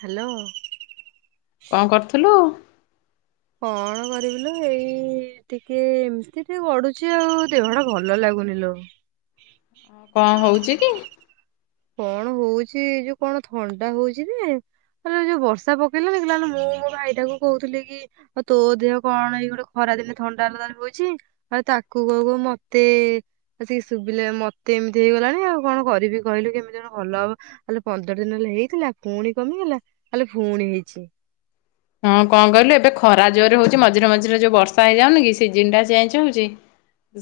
Hello. କଣ କରୁଥିଲୁ? କଣ କରିବି ଲୋ ଏଇ ଟିକେ ଏମିତି ଟିକେ ଗଡୁଛି ଆଉ ଦେହଟା ଭଲ ଲାଗୁନି ଲୋ କଣ ହଉଛି କି? କଣ ହଉଛି ଏଇ ଯୋଉ କଣ ଥଣ୍ଡା ହଉଛି ଜେ ଆଲୋ ଏ ଯୋଉ ବର୍ଷା ପକେଇଲା କି ଆଲୋ ମୁଁ ମୋ ଭାଇଟାକୁ କହୁଥିଲି କି ଆଉ ତୋ ଦେହ କଣ ଏଇ ଗୋଟେ ଖରା ଦିନେ ଥଣ୍ଡା [inaudible] ଆଉ ତାକୁ କହୁ କଉ ମତେ ଆ ସୁବିିଲା ମତେ ଏମିତି ହେଇଗଲାଣି ଆଉ କଣ କରିବି। କହିଲୁ କେମିତି ଜଣ ଭଲ ହବ ହେଲେ ପନ୍ଦର ଦିନ ହେଲା ହେଇଥିଲା ପୁଣି କମିଗଲା ଆଲୋ ପୁଣି ହେଇଛି। ହଁ କଣ କହିଲୁ ଏବେ ଖରା ଜୋରରେ ହଉଛି ମଝିରେ ମଝିରେ ଯୋଉ ବର୍ଷା ହେଇଯାଉନି କି ସିଜନ ଟା ଚେଞ୍ଜ ହଉଛି।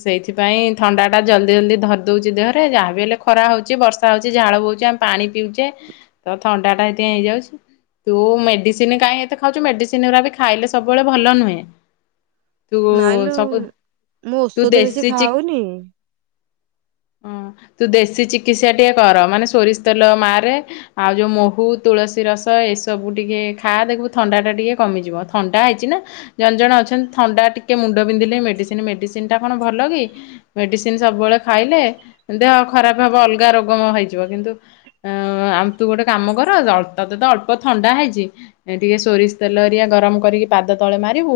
ସେଇଥିପାଇ ଥଣ୍ଡା ଟା ଜଲ୍ଦି ଜଲଦି ଧରିଦଉଛି ଦେହରେ ଯାହା ବି ହେଲେ ଖରା ହଉଛି ବର୍ଷା ହଉଛି ଝାଳ ବହୁଛି ଆମ ପାଣି ପିଉଛେ ତ ଥଣ୍ଡା ଟା ହେଥିପାଇଁ ହେଇଯାଉଛି ତୁ ମେଡିସିନକାଇଁ ଏତେ ଖାଉ ଖାଉଛୁ ମେଡ଼ିସିନ ଗୁରାବି ଖାଇଲେ ସବୁବେଳେ ଭଲ ନୁହେଁ। ତୁ ନାଇଁଲୋ ସବୁ ମୁଁ ତୁ ଔଷଧ ବେଶୀ ଦେଶୀ ଚି ଖାଉନି ହଁ ତୁ ଦେଶୀ ଚିକିତ୍ସା ଟିକେ କର ମାନେ ସୋରିଷ ତେଲ ମା ରେ ଆଉ ଯୋଉ ମହୁ ତୁଳସୀ ରସ ଏସବୁ ଟିକେ ଖା ଦେଖୁ ଥଣ୍ଡାଟା ଟିକିେ କମିଯିବ ଥଣ୍ଡା ହେଇଛି ନା ଜଣେ ଜଣେ ଅଛନ୍ତି ଥଣ୍ଡା ଟିକେ ମୁଣ୍ଡ ବିନ୍ଧିଲେ ମେଡିସିନ ମେଡିସିନ ଟା କଣ ଭଲ କି? ମେଡିସିନ ସବୁବେଳେ ଖାଇଲେ ଦେହ ଖରାପ ହବ ଅଲଗା ରୋଗ ହେଇଯିବ କିନ୍ତୁ ଅ ଆମ ତୁ ଗୋଟେ କାମ କର ତତେ ତ ଅଳ୍ପ ଥଣ୍ଡା ହେଇଛି ଟିକେ ସୋରିଷ ତେଲ ହେରିଆ ଗରମ କରିକି ପାଦ ତଳେ ମାରିବୁ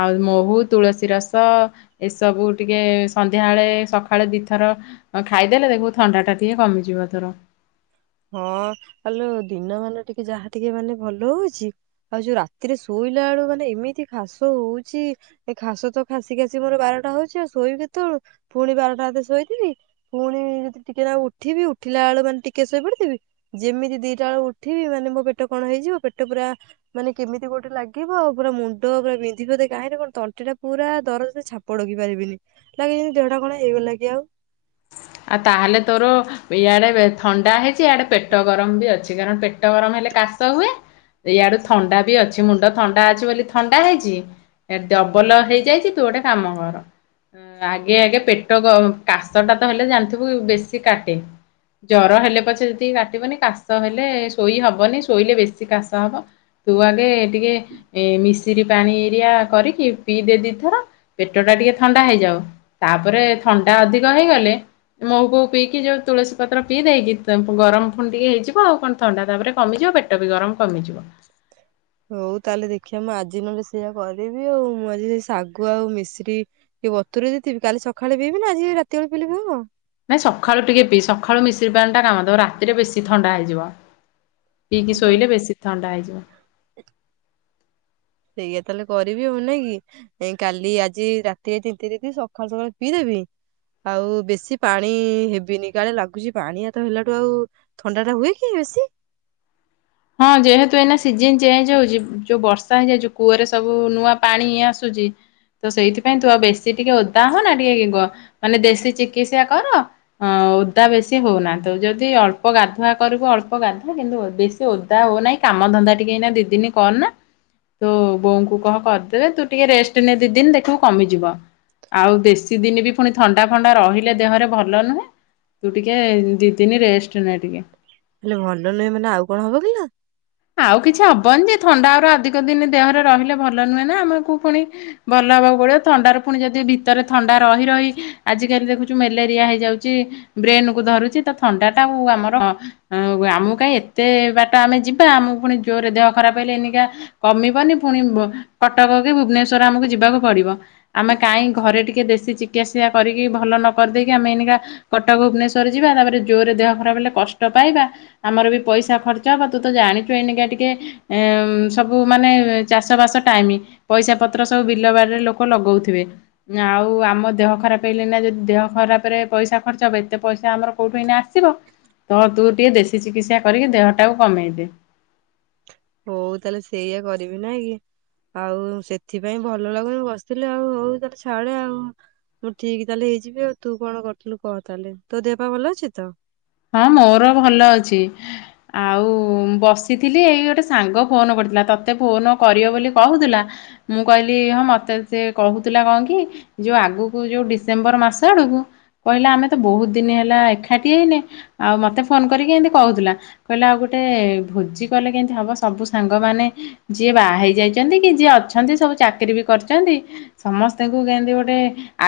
ଆଉ ମହୁ ତୁଳସୀ ରସ ଏସବୁ ଟିକେ ସନ୍ଧ୍ୟାବେଳେ ସକାଳେ ଦିଥର ଖାଇଦେଲେ ଦେଖୁ ଥଣ୍ଡା ଟା ଟିକେ କମିଯିବ ତୋର ହଁ ହଲୋ ଦିନ ମାନେ ଟିକେ ଯାହା ଟିକେ ମାନେ ଭଲ ହଉଛି ଆଉ ଯୋଉ ରାତିରେ ଶୋଇଲା ବେଳୁ ମାନେ ଏମିତି କାସ ହଉଛି ଏ ଖାସ ତ ଖାସି ଖାସି ମୋର ବାରଟା ହଉଛି ଆଉ ଶୋଇବି କେତେବେଳୁ ପୁଣି ବାରଟା ବେ ଶୋଇଥବି ପୁଣି ଯଦି ଟିକେ ନା ଉଠିବି ଉଠିଲା ବେଳ ମାନେ ଟିକେ ଶୋଇପଡେ ଯେମିତି ଦିଟା ବେଳୁ ଉଠିବି ମାନେ ମୋ ପେଟ କଣ ହେଇଯିବ ପେଟ ପୁରା ମାନେ କେମିତି ଗୋଟେ ଲାଗିବ ଆଉ ପୁରା ମୁଣ୍ଡ ପୁରା ବିନ୍ଧିବ ଯେ କାହିଁକି କଣ ତଣ୍ଟି ଟା ପୁରା ଦରଜ ଛା ପ ଡକି ପାରିବିନି ଲାଗିବ ଯେମିତି ଦେହଟା କଣ ହେଇଗଲା କି ଆଉ। ଆଉ ତାହେଲେ ତୋର ଇଆଡେ ଥଣ୍ଡା ହେଇଛି ଇଆଡେ ପେଟ ଗରମ ବି ଅଛି କାରଣ ପେଟ ଗରମ ହେଲେ କାଶ ହୁଏ। ୟିଆଡୁ ଥଣ୍ଡା ବି ଅଛି ମୁଣ୍ଡ ଥଣ୍ଡା ଅଛି ବୋଲି ଥଣ୍ଡା ହେଇଛି ଏ ଡବଲ ହେଇଯାଇଛି ତୁ ଗୋଟେ କାମ କର ଆଗେ ଆଗେ ପେଟ କାଶ ଟା ତ ହେଲେ ଜାଣିଥିବୁ ବେଶୀ କାଟେ ଜର ହେଲେ ପଛେ ଯେତିକି କାଟିବନି କାଶ ହେଲେ ଶୋଇ ହବନି ଶୋଇଲେ ବେଶୀ କାଶ ହବ। ତୁ ଆଗେ ଟିକେ ଏ ମିଶ ସିରି ପାଣି ହେରିଆ କରିକି ପିଇ ଦେ ଦିଥର ପେଟ ଟା ଟିକେ ଥଣ୍ଡା ହେଇଯାଉ ତାପରେ ଥଣ୍ଡା ଅଧିକ ହେଇଗଲେ ମହୁ ଫହୁ ପିଇକି ଯୋଉ ତୁଳସୀ ପତ୍ର ପିଇ ଦେଇକି ଗରମ ଫୁଣି ଟିକେ ହେଇଯିବ ଆଉ କଣ ଥଣ୍ଡା ତାପରେ କମିଯିବ ପେଟ ପେଟ ବି ଗରମ କମିଯିବ। ହଉ ତାହେଲେ ଦେଖିବା ମୁଁ ଆଜି ନହେଲେ ସେଇଆ କରିବି ଆଉ ମୁଁ ଆଜି ଶାଗୁ ଆଉ ମିଶ୍ରୀ ଏ ବତୁରି ଦେଇଥିବି କାଲି ସକାଳେ ପିବି ନା ଆଜି ରାତି ବେଳେ ପିଇଲେବି ହବ ନାଇଁ ସକାଳୁ ଟିକେ ପି ସକାଳୁ ମିଶିରି ପାଣି ଟା କାମ ଦବ ରାତିରେ ବେଶୀ ଥଣ୍ଡା ହେଇଯିବ। ପିଇକି ହଉ ତାହେଲେ ଶୋଇଲେ ବେଶୀ ଥଣ୍ଡା ହେଇଯିବ। ସେଇଆ ତାହେଲେ କରିବି ହବ ନାଇଁ କି। ଏ କାଲି ଆଜି ରାତି ଆ ଦି ତିନିଦିନ ସକାଳୁ ସକାଳୁ ପିଇଦେବି ଆଉ ବେଶୀ ପାଣି ହେବିନି କାଳେ ଲାଗୁଛି ପାଣି ହାତ ହେଲାଠୁ ଆଉ ଥଣ୍ଡା ଟା ହୁଏ କି ବେଶୀ? ହଁ ଯେହେତୁ ଏଇନା ସିଜିନ ଚେଞ୍ଜ ହଉଛି ଯୋଉ ବର୍ଷା ହେଇଯାଉଛି କୂଅରେ ସବୁ ନୂଆ ପାଣିଇ ଆସୁଛି ତ ସେଇଥିପାଇଁ ତୁ ଆଉ ବେଶୀ ଟିକେ ଓଦା ହ ନା ଟିକେ କ ମାନେ ଦେଶୀ ଚିକିତ୍ସା କର ଅ ଓଦା ବେଶୀ ହଉନାହାନ୍ତୁ ଯଦି ଅଳ୍ପ ଗାଧୁଆ କରିବୁ ଅଳ୍ପ ଗାଧୁଆ କିନ୍ତୁ ବେଶୀ ଓଦା ହଅ ନାଇଁ କାମ ଧନ୍ଦା ଟିକେ ଏଇ ଦି ଦିନି କରନା ତୁ ବୋଉଙ୍କୁ କହ କରିଦେବେ ତୁ ଟିକେ ରେଷ୍ଟ ନେ ଦି ଦିନ ଦେଖିବୁ କମିଯିବ। ଆଉ ଦେଶୀ ଦିନ ବି ପୁଣି ଥଣ୍ଡା ଫଣ୍ଡା ରହିଲେ ଦେହରେ ଭଲ ନୁହେଁ। ତୁ ଟିକେ ଦି ଦିନି ରେଷ୍ଟ ନେ ଟିକେ। ହେଲେ ଭଲ ନୁହେଁ ମାନେ ଆଉ କଣ ହବ କିଲୋ। ଆଉ କିଛି ହବନି ଯେ ଥଣ୍ଡା ଗୁଡ଼ା ଅଧିକ ଦିନ ଦେହରେ ରହିଲେ ଭଲ ନୁହେଁ ନା ଆମକୁ ପୁଣି ଭଲ ହବାକୁ ପଡିବ ଥଣ୍ଡାରେ ପୁଣି ଯଦି ଭିତରେ ଥଣ୍ଡା ରହି ରହି ଆଜିକାଲି ଦେଖୁଛୁ ମ୍ୟାଲେରିଆ ହେଇଯାଉଛି ବ୍ରେନ କୁ ଧରୁଛି ତ ଥଣ୍ଡା ଟା ମୁ ଆମର ଆମକୁ କାହିଁ ଏତେ ବାଟ ଆମେ ଯିବା ଆମକୁ ପୁଣି ଜୋରରେ ଦେହ ଖରାପ ହେଇଲେ ଏଇନିକା କମିବନି ପୁଣି କଟକ କି ଭୁବନେଶ୍ଵର ଆମକୁ ଯିବାକୁ ପଡିବ ଆମେ କାହିଁ ଘରେ ଟିକେ ଦେଶୀ ଚିକିସ କରିକି ଭଲ ନ କରିଦେଇକି ଆମେ ଏଇନିକା କଟକ ଭୁବନେଶ୍ଵର ଯିବା ତାପରେ ଜୋରରେ ଦେହ ଖରାପ ହେଲେ କଷ୍ଟ ପାଇବା ଆମର ବି ପଇସା ଖର୍ଚ୍ଚ ହବ ତୁ ତ ଜାଣିଛୁ ଏଇନିକା ଟିକେ ସବୁ ମାନେ ଚାଷବାସ ଟାଇମ୍ ପଇସା ପତ୍ର ସବୁ ବିଲ ବାଡିରେ ଲୋକ ଲଗଉଥିବେ। ଆଉ ଆମ ଦେହ ଖରାପ ହେଲେ ନା ଯଦି ଦେହ ଖରାପରେ ପଇସା ଖର୍ଚ୍ଚ ହବ ଏତେ ପଇସା ଆମର କୋଉଠୁ ହେଇନା ଆ ସିବ ତୁ ଟିକେ ଦେଶୀ ଚିକିତ୍ସା କରିକି ଦେହ ଟାକୁ କମେଇଦେ। ହଉ ତାହେଲେ ସେଇଆ କରିବି ନାଇଁକି। ଆଉ ସେଥିପାଇଁ ଭଲ ଲାଗୁନି ବସିଥିଲି ଆଉ ହଉ [unintelligible] ଛାଡେ ଆଉ। ମୁଁ ଠିକ୍ ତାହେଲେ ହେଇଯିବି ଆଉ ତୁ କଣ କରିଥିଲୁ କହ ତାହେଲେ ତୋ ଦେହ ପା ଭଲ ଅଛି ତ? ହଁ ମୋର ଭଲ ଅଛି। ଆଉ ମୁ ବସିଥିଲି ଏଇ ଗୋଟେ ସାଙ୍ଗ ଫୋନ୍ କରିଥିଲା ତତେ ଫୋନ୍ କରିବ ବୋଲି କହୁଥିଲା ମୁଁ କହିଲି ହଁ ମତେ ସିଏ କହୁଥିଲା କଣ କି ଯୋଉ ଆଗକୁ ଯୋଉ ଡିସେମ୍ବର ମାସ ଆଡକୁ କହିଲା ଆମେ ତ ବହୁତ ଦିନ ହେଲା ଏକାଠି ହେଇନେ ଆଉ ମତେ ଫୋନ୍ କରିକି ଏମତି କହୁଥିଲା। କହିଲା ଆଉ ଗୋଟେ ଭୋଜି କଲେ କେମିତି ହବ ସବୁ ସାଙ୍ଗମାନେ ଯିଏ ବାହା ହେଇ ଯାଇଚନ୍ତି କି ଯିଏ ଅଛନ୍ତି ସବୁ ଚାକିରୀ ବି କରିଚନ୍ତି ସମସ୍ତଙ୍କୁ କେମିତି ଗୋଟେ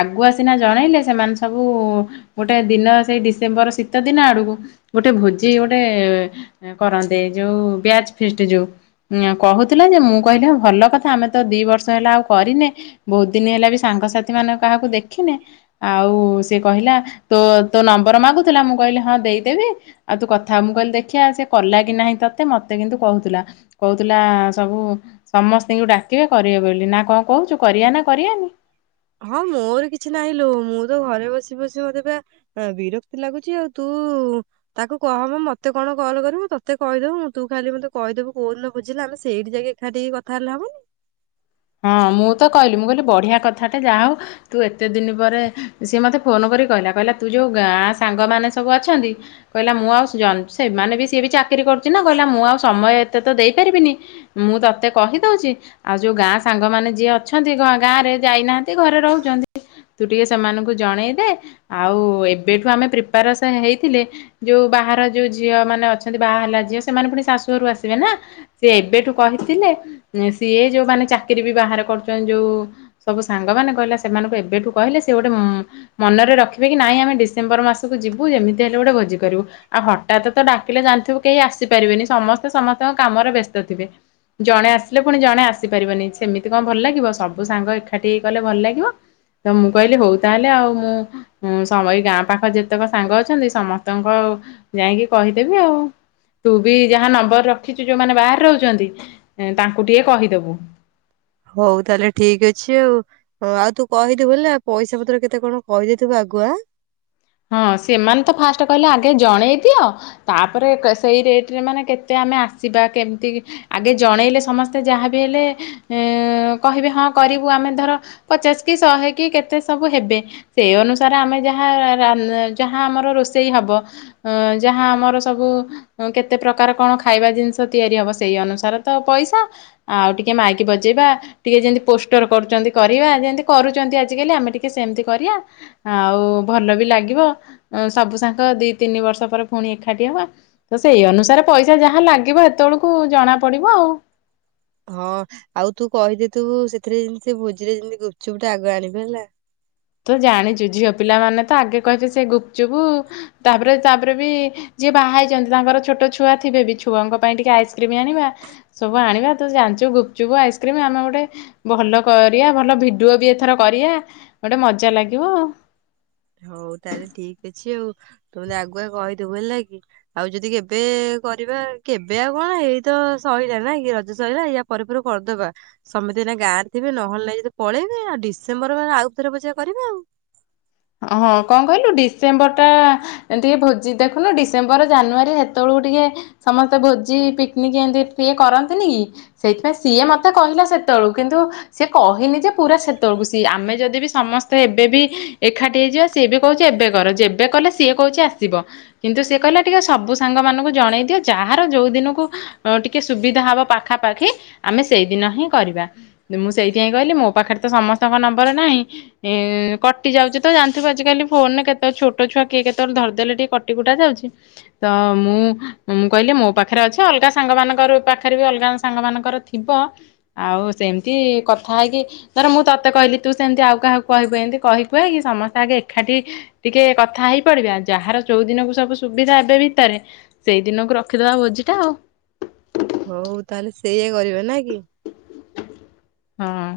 ଆଗୁଆ ସିନା ଜଣେଇଲେ ସେମାନେ ସବୁ ଗୋଟେ ଦିନ ସେଇ ଡିସେମ୍ବର ଶୀତ ଦିନ ଆଡକୁ ଗୋଟେ ଭୋଜି ଗୋଟେ କରନ୍ତେ ଯୋଉ ବ୍ୟାଚ୍ ଫିଷ୍ଟ ଯୋଉ କହୁଥିଲା ଯେ ମୁଁ କହିଲି ଭଲ କଥା ଆମେ ତ ଦି ବର୍ଷ ହେଲା ଆଉ କରିନେ ବହୁତ୍ ଦିନି ହେଲା ବି ସାଙ୍ଗସାଥି ମାନେ କାହାକୁ ଦେଖିନେ ଆଉ ସେ କହିଲା ତୋ ତୋ ନମ୍ବର ମାଗୁଥିଲା ମୁଁ କହିଲେ ହଁ ଦେଇଦେବି ଆଉ ତୁ କଥାହ ମୁଁ କହିଲି ଦେଖିବା ସେ କଲା କି ନାହିଁ ତତେ ମତେ କିନ୍ତୁ କହୁଥିଲା। କହୁଥିଲା ସବୁ ସମସ୍ତଙ୍କୁ ଡାକିବେ କରିବେ ବୋଲି ନା କଣ କହୁଚୁ କରିବା ନା କରିଆନି? ହଁ ମୋର କିଛି ନାହିଁ ଲୋ ମୁଁ ତ ଘରେ ବସି-ବସି ମତେବା ହ ବିରକ୍ତି ଲାଗୁଚି ଆଉ ତୁ ତାକୁ କହବ ମତେ କଣ କଲ୍ କରିବ ତତେ କହିଦଵୁ ତୁ ଖାଲି ମତେ କହିଦବୁ କୋଉଦିନ ବୁଝିଲେ ଆମେ ସେଇଠି ଯାଇକି [unintelligible] ଟିକେ କଥା ହେଲେ ହବନି। ହଁ ମୁଁ ତ କହିଲି ମୁଁ କହିଲି ବଢିଆ କଥାଟେ ଯାହା ହଉ ତୁ ଏତେ ଦିନ ପରେ ସିଏ ମତେ ଫୋନ୍ କରି କହିଲା କହିଲା ତୁ ଯୋଉ ଗାଁ ସାଙ୍ଗମାନେ ସବୁ ଅଛନ୍ତି କହିଲା ମୁଁ ଆଉ ସେମାନେ ବି ସିଏ ବି ଚାକିରି କରୁଚି ନା କହିଲା ମୁଁ ଆଉ ସମୟ ଏତେ ତ ଦେଇପାରିବିନି ମୁଁ ତତେ କହିଦଉଚି ଆଉ ଯୋଉ ଗାଁ ସାଙ୍ଗମାନେ ଯିଏ ଅଛନ୍ତି ଗାଁ ରେ ଯାଇନାହାନ୍ତି ଘରେ ରହୁଚନ୍ତି ତୁ ଟିକେ ସେମାନଙ୍କୁ ଜଣେଇ ଦେ ଆଉ ଏବେଠୁ ଆମେ ପ୍ରିପାରସ୍ ହେଇଥିଲେ ଯୋଉ ବାହାର ଯୋଉ ଝିଅ ମାନେ ଅଛନ୍ତି ବାହା ହେଲା ଝିଅ ସେମାନେ ପୁଣି ଶାଶୁଘରୁ ଆସିବେ ନା ସିଏ ଏବେଠୁ କହିଥିଲେ ସିଏ ଯୋଉମାନେ ଚାକିରି ବି ବାହାର କରୁଚନ୍ତି ଯୋଉ ସବୁ ସାଙ୍ଗମାନେ କହିଲା ସେମାନଙ୍କୁ ଏବେଠୁ କହିଲେ ସେ ଗୋଟେ ମନରେ ରଖିବେ କି ନାଇଁ ଆମେ ଡିସେମ୍ବର ମାସକୁ ଯିବୁ ଯେମିତି ହେଲେ ଗୋଟେ ଭୋଜି କରିବୁ। ଆଉ ହଠାତ୍ ତ ଡାକିଲେ ଜାଣିଥିବୁ କେହି ଆସିପାରିବେନି ସମସ୍ତେ ସମସ୍ତଙ୍କ କାମରେ ବ୍ୟସ୍ତ ଥିବେ। ଜଣେ ଆସିଲେ ପୁଣି ଜଣେ ଆସିପାରିବନି। ସେମିତି କଣ ଭଲ ଲାଗିବ ସବୁ ସାଙ୍ଗ ଏକାଠି ହେଇ କଲେ ଭଲ ଲାଗିବ। ତ ମୁଁ କହିଲି ହଉ ତାହେଲେ ଆଉ ମୁଁ ଉଁ ସମ ଗାଁ ପାଖରେ ଯେତେକ ସାଙ୍ଗ ଅଛନ୍ତି ସମସ୍ତଙ୍କ ଯାଇକି କହିଦେବି ଆଉ। ତୁ ବି ଯାହା ନମ୍ବର ରଖିଚୁ ଯୋଉମାନେ ବାହାରେ ରହୁଚନ୍ତି ତାଙ୍କୁ ଟିକେ କହିଦବୁ। ହଉ ତାହେଲେ ଠିକ୍ ଅଛି ଆଉ। ହଁ ଆଉ ତୁ କହିଦିବୁ ହେଲା ପଇସା ପତ୍ର କେତେ କଣ କହିଦେଇଥିବୁ ଆଗୁଆ। ହଁ ସେମାନେ ତ ଫାଷ୍ଟ କହିଲେ ଆଗେ ଜଣେଇ ଦିଅ ତାପରେ ସେଇ ରେଟ୍ ରେ ମାନେ କେତେ ଆମେ ଆସିବା କେମିତି ଆଗେ ଜଣେଇଲେ ସମସ୍ତେ ଯାହାବି ହେଲେ କହିବେ ହଁ କରିବୁ ଆମେ ଧର ପଚାଶ କି ଶହେ କି କେତେ ସବୁ ହେବେ ସେଇ ଅନୁସାରେ ଆମେ ଯାହା ଯାହା ଆମର ରୋଷେଇ ହବ ଯାହା ଆମର ସବୁ କେତେ ପ୍ରକାର କଣ ଖାଇବା ଜିନିଷ ତିଆରି ହବ ସେଇ ଅନୁସାରେ ତ ପଇସା ଆଉ ଟିକେ ମାଇକି ବଜେଇବା ଟିକେ ଯେମିତି ପୋଷ୍ଟର କରୁଛନ୍ତି କରିବା ଯେମତି କରୁଛନ୍ତି ଆଜିକାଲି ଆମେ ଟିକେ ସେମିତି କରିବା ଆଉ ଭଲ ବି ଲାଗିବ ସବୁ ସାଙ୍ଗ ଦି ତିନି ବର୍ଷ ପରେ ପୁଣି ଏକାଠି ହବା ତ ସେଇ ଅନୁସାରେ ପଇସା ଯାହା ଲାଗିବ ସେତେବେଳକୁ ଜଣା ପଡିବ ଆଉ ହଁ ଆଉ ତୁ କହିଦେଇଥଇବୁ ସେଥିରେ ଯେମିତି ସେ ଭୋଜିରେ ଯେମିତି ଗୁପଚୁପୁ ଟା ଆଗ ଆଣିବି ହେଲା ତ ଜାଣିଛୁ ଝିଅ ପିଲାମାନେ ତ ଆଗେ କହିବେ ସେ ଗୁପଚୁପୁ ତାପରେ ତାପରେ ବି ଯିଏ ବାହା ହେଇଛନ୍ତି ତାଙ୍କର ଛୋଟ ଛୁଆ ଥିବେ ବି ଛୁଆଙ୍କ ପାଇଁ ଟିକେ ଆଇସ୍କ୍ରିମ ଆଣିବା ସବୁ ଆଣିବା ତୁ ଜାଣିଛୁ ଗୁପୁଚୁ୍ପୁ ଆଇସ୍କ୍ରିମ୍ ଆମେ ଗୋଟେ ଭଲ କରିବା ଭଲ ଭିଡିଓ ବି ଏଥର କରିବା ଗୋଟେ ମଜା ଲାଗିବ ହଉ ତାହେଲେ ଠିକ ଅଛି ଆଉ ତୁ ମୋତେ ଆଗୁଆ କହିଦେବୁ ହେଲା କି ଆଉ ଯଦି କେବେ କରିବା କେବେ ଆଉ କଣ ଏଇତ ସରିଲା ନାଇକି ରଜ ସରିଲା ଇା ପରେ ପରେ କରିଦବା ସମଟେ ଏଇନା ଗାଁରେ ଥିବେ ନହେଲେ ନାଇ ଯଦି ପଳେଇବେ ଆଉ ଡିସେମ୍ବରରେ ଆଉ ଥରେ ପୂଜା କରିବ ଆଉ ହଁ କଣ କହିଲୁ ଡିସେମ୍ବର ଟା ଟିକେ ଭୋଜି ଦେଖନୁ ଡିସେମ୍ବର ଜାନୁଆରୀ ସେତେବେଳକୁ ଟିକେ ସମସ୍ତେ ଭୋଜି ପିକନିକ ଏମତି ଏ କରନ୍ତିନି କି ସେଇଥିପାଇଁ ସିଏ ମତେ କହିଲା ସେତେବେଳୁ କିନ୍ତୁ ସିଏ କହିନି ଯେ ପୁରା ସେତେବେଳକୁ ସିଏ ଆମେ ଯଦି ବି ସମସ୍ତେ ଏବେ ବି ଏକାଠି ହେଇଯିବା ସିଏ ବି କହୁଛି ଏବେ କର ଯେବେ କଲେ ସିଏ କହୁଛି ଆସିବ କିନ୍ତୁ ସେଏ କହିଲା ଟିକେ ସବୁ ସାଙ୍ଗମାନଙ୍କୁ ଜଣେଇ ଦିଅ ଯାହାର ଯେଉଁ ଦିନକୁ ଟିକେ ସୁବିଧା ହବ ପାଖାପାଖି ଆମେ ସେଇଦିନ ହିଁ କରିବା ମୁଁ ସେଇଥିପାଇଁ କହିଲି ମୋ ପାଖରେ ତ ସମସ୍ତଙ୍କ ନମ୍ବର ନାହିଁ କଟି ଯାଉଛି ତ ଜାଣିଥିବ ଆଜିକାଲି ଫୋନରେ କେତେ ଛୋଟ ଛୁଆ କିଏ କେତବେଳେ ଧରିଦେଲେ ଟିକେ କଟିକୁଟା ଯାଉଛି ତ ମୁଁ ମୁଁ କହିଲି ମୋ ପାଖରେ ଅଛି ଅଲଗା ସାଙ୍ଗ ମାନଙ୍କର ପାଖରେ ବି ଅଲଗା ସାଙ୍ଗ ମାନଙ୍କର ଥିବ ଆଉ ସେମିତି କଥା ହେଇକି ଧର ମୁଁ ତତେ କହିଲି ତୁ ସେମିତି ଆଉ କାହାକୁ କହିବୁ ଏମିତି କହିି ହି କି ସମସ୍ତେ ଆଗେ ଏକାଠି ଟିକେ କଥା ହେଇ ପଡିବା ଯାହାର ଚଉଦିନକୁ ସବୁ ସୁବିଧା ଏବେ ଭିତରେ ସେଇଦିନକୁ ରଖିଦେବା ଭୋଜିଟା ଆଉ ହଉ ତାହେଲେ ସେଇଆ କରିବ ନା କି ହଁ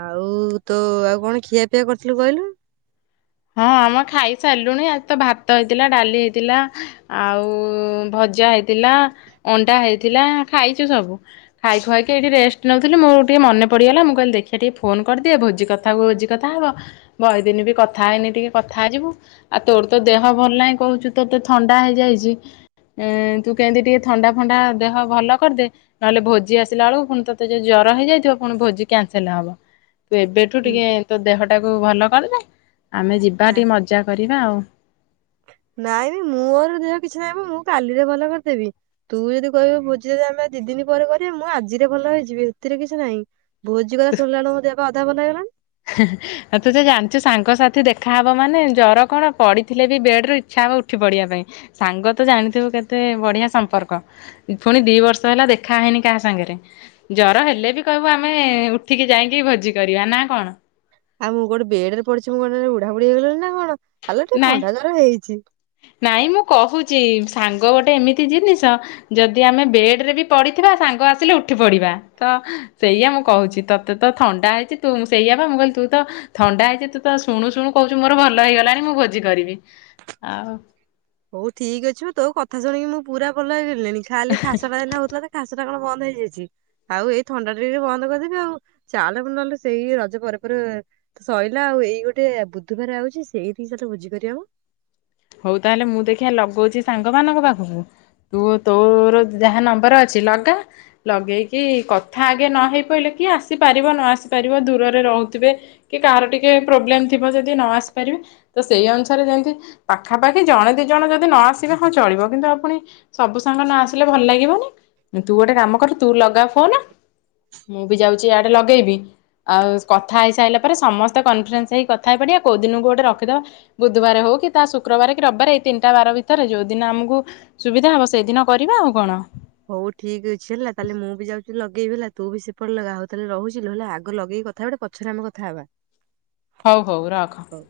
ଆଉ ତ ଆଉ କଣ ଖିଆ ପିଆ କରିଥିଲୁ କହିଲୁ ହଁ ଆମେ ଖାଇ ସାରିଲୁଣି ଆ ତ ଭାତ ହେଇଥିଲା ଡାଲି ହେଇଥିଲା ଆଉ ଭଜା ହେଇଥିଲା ଅଣ୍ଡା ହେଇଥିଲା ଖାଇଛୁ ସବୁ ଖାଇ ଖୁଆକ ଏଇଠି ରେଷ୍ଟ ନେଉଥିଲ ମଁ ଟିକେ ମନେ ପଡ଼ିଗଲା ମୁଁ କହିଲି ଦେଖିବା ଟିକେ ଫୋନ କରିଦିଏ ଭୋଜି କଥା କଥାକୁ ହୋଜି କଥା ହବ ବହେଦିନ ବି କଥା କଥା ହେଇନି ଟିକେ କଥା ହେଇଯିବୁ ଆଉ ତୋର ତ ଦେହ ଭଲ ନାହିଁ କହୁଛୁ ତୋତେ ତ ଥଣ୍ଡା ହେଇଯାଇଛି ଏ ତୁ କେମିତି ଟିକେ ଥଣ୍ଡା ଫଣ୍ଡା ଦେହ ଭଲ କରିଦେ ନହେଲେ ଭୋଜି ଆସିଲା ବେଳକୁ ପୁଣି ତୋତେ ଯୋଉ ଜର ହେଇଯାଇଥିବ ପୁଣି ଭୋଜି କ୍ୟାନସେଲ ହବ ତୁ ଏବେ ସେଠୁ ହୁଁ ଟିକେ ତୋ ଦେହଟାକୁ ଭଲ କରିଦେ ଆମେ ଯିବା ନା ଟିକେ ମଜା କରିବା ଆଉ ନାଇଁ ମୋର ଦେହ କିଛି ନାଇଁ ମୁଁ କାଲିରେ ଭଲ କରିଦେବି ତୁ ଯଦି କହିବୁ ଭୋଜି ଯଦି ଆମେ ଦି ଦିନ ପରେ କରିବୁ ମୁଁ ଆଜିରେ ଭଲ ହେଇଯିବି ହେଥିରେ କିଛି ନାହିଁ। ଭୋଜି କଥା ଶୁଣିଲା ବେଳକୁ ମୋ ଦେହ ବା ଅଧା ଭଲ ହେଇ ଗଲାଣି। ହେଁ ହେଁ ହଁ ତୁ ତ ଜାଣିଛୁ ସାଙ୍ଗସାଥି ଦେଖାହେବ ମାନେ ଜ୍ୱର କଣ ପଡ଼ିଥିଲେ ବି ବେଡ଼ ରୁ ଇଚ୍ଛା ହବ ଉଠି ପଡ଼ିବା ପାଇଁ। ସାଙ୍ଗ ତ ଜାଣିଥିବୁ କେତେ ବଢିଆ ସମ୍ପର୍କ। ପୁଣି ଦି ବର୍ଷ ହେଲା ଦେଖା ହେଇନି କାହା ସାଙ୍ଗରେ। ଜର ହେଲେ ବି କହିବୁ ଆମେ ଉଠିକି ଯାଇକି ଭୋଜି କରିବା ନା କଣ। ଆଉ ମୁଁ ଏଠି ବେଡ୍ ରେ ପଡିଛି ମୁଁ କଁ ବୁଢା ବୁଡିି ହେଇଗଲିଣି ନା କଣ ଆଲୋ ଟିକେ ନାଇଁ ଥଣ୍ଡା ଜର ହେଇଛି। ନାଇଁ ମୁଁ କହୁଛି ସାଙ୍ଗ ଗୋଟେ ଏମିତି ଜିନିଷ। ଯଦି ଆମେ ବେଡ ରେ ବି ପଡିଥିବା ସାଙ୍ଗ ଆସିଲେ ଉଠି ପଡିବା ତ ସେଇଆ ମୁଁ କହୁଛି ତ ତତେ ତ ଥଣ୍ଡା ହେଇଛି ତୁ ସେଇଆ ବା ମୁଁ କହିଲି ତୁ ତ। ଥଣ୍ଡା ହେଇଛି ତୁ ତ ଶୁଣୁ ଶୁଣୁ କହୁଛୁ ମୋର ଭଲ ହେଇଗଲାଣି ମୁଁ ଭୋଜି କରିବି ଆଉ। ହଉ ଠିକ୍ ଅଛି ମୁଁ ତୋଉ କଥା ଶୁଣିକି ମୁଁ ପୁରା ଭଲ ହେଇ ଗଲିଣି ଖାଲି ଖାସଟା ସେମିତି ହଉଥିଲା ଯେ। ଖାସଟା କଣ ବନ୍ଦ ହେଇଯାଇଛି। ଆଉ ଏଇ ଥଣ୍ଡା ଟା ଟିକ ବନ୍ଦ କରିଦେବି ଆଉ ଚାଲ ପୁଣି ନହିଲେ ସେଇ ରଜ ପରେ ପରେ। ତ ସଇଲା ଆଉ ଏଇ ଗୋଟେ ବୁଧବାର ଆଉଛି ସେଇଠି କଲେ ଭୋଜି କରି‌ହେବ। ହଉ ତାହେଲେ ମୁଁ ଦେଖିବା ଲଗଉଛି ସାଙ୍ଗମାନଙ୍କ ପାଖକୁ। ତୁ ତୋର ଯାହା ନମ୍ବର ଅଛି ଲଗା। ଲଗେଇକି କଥା ଆଗେ ନ ହେଇ ପଇଲେ କିଏ ଆସିପାରିବ ନ ଆସିପାରିବ ଦୂରରେ ରହୁଥିବେ। କି କାହାର ଟିକେ ପ୍ରୋବ୍ଲେମ ଥିବ ଯଦି ନ ଆସି ପାରିବେ ତ ସେଇ ଅନୁସାରେ ଯେମତି। ପାଖାପାଖି ଜଣେ ଦି ଜଣ ଯଦି ନ ଆସିବେ ହଁ ଚଳିବ କିନ୍ତୁ ଆଉ ପୁଣି। ସବୁ ସାଙ୍ଗ ନ ଆସିଲେ ଭଲ ଲାଗିବନି ତୁ ଗୋଟେ କାମ କରୁ ତୁ ଲଗା ଫୋନ। ମୁଁ ବି ଯାଉଛି ଇଆଡେ ଲଗେଇବି। ଆଉ କଥା ହେଇ ସାଇଲା ପରେ ସମସ୍ତେ କନଫିରେନ୍ସ ହେଇ କଥା ହେଇ ପଡିବା କୋଉ ଦିନକୁ ଗୋଟେ ରଖିଦବା। ବୁଧବାର ହଉ କି ଶୁକ୍ରବାରେ କି ରବିବାର ଏଇ ତିନିଟା ବାର ଭିତରେ ଯୋଉଦିନ ଆମକୁ ସୁବିଧା ହବ ସେଇଦିନ କରିବା ଆଉ କଣ। ହଉ ଠିକ ଅଛି ହେଲା ତାହେଲେ ମୁଁ ବି ଯାଉଛି ଲଗେଇବି ହେଲା ତୁ ବି ସେପଟ ଲଗା ହଉ ତାହେଲେ ରହୁିଛି ଲୋ ଆଗ ଲଗେଇକି କଥା ହେଇ ପଡେ ପଛ ପଛରେ ଆମେ କଥା ହବା। ହଉ ହଉ ରଖ। ହ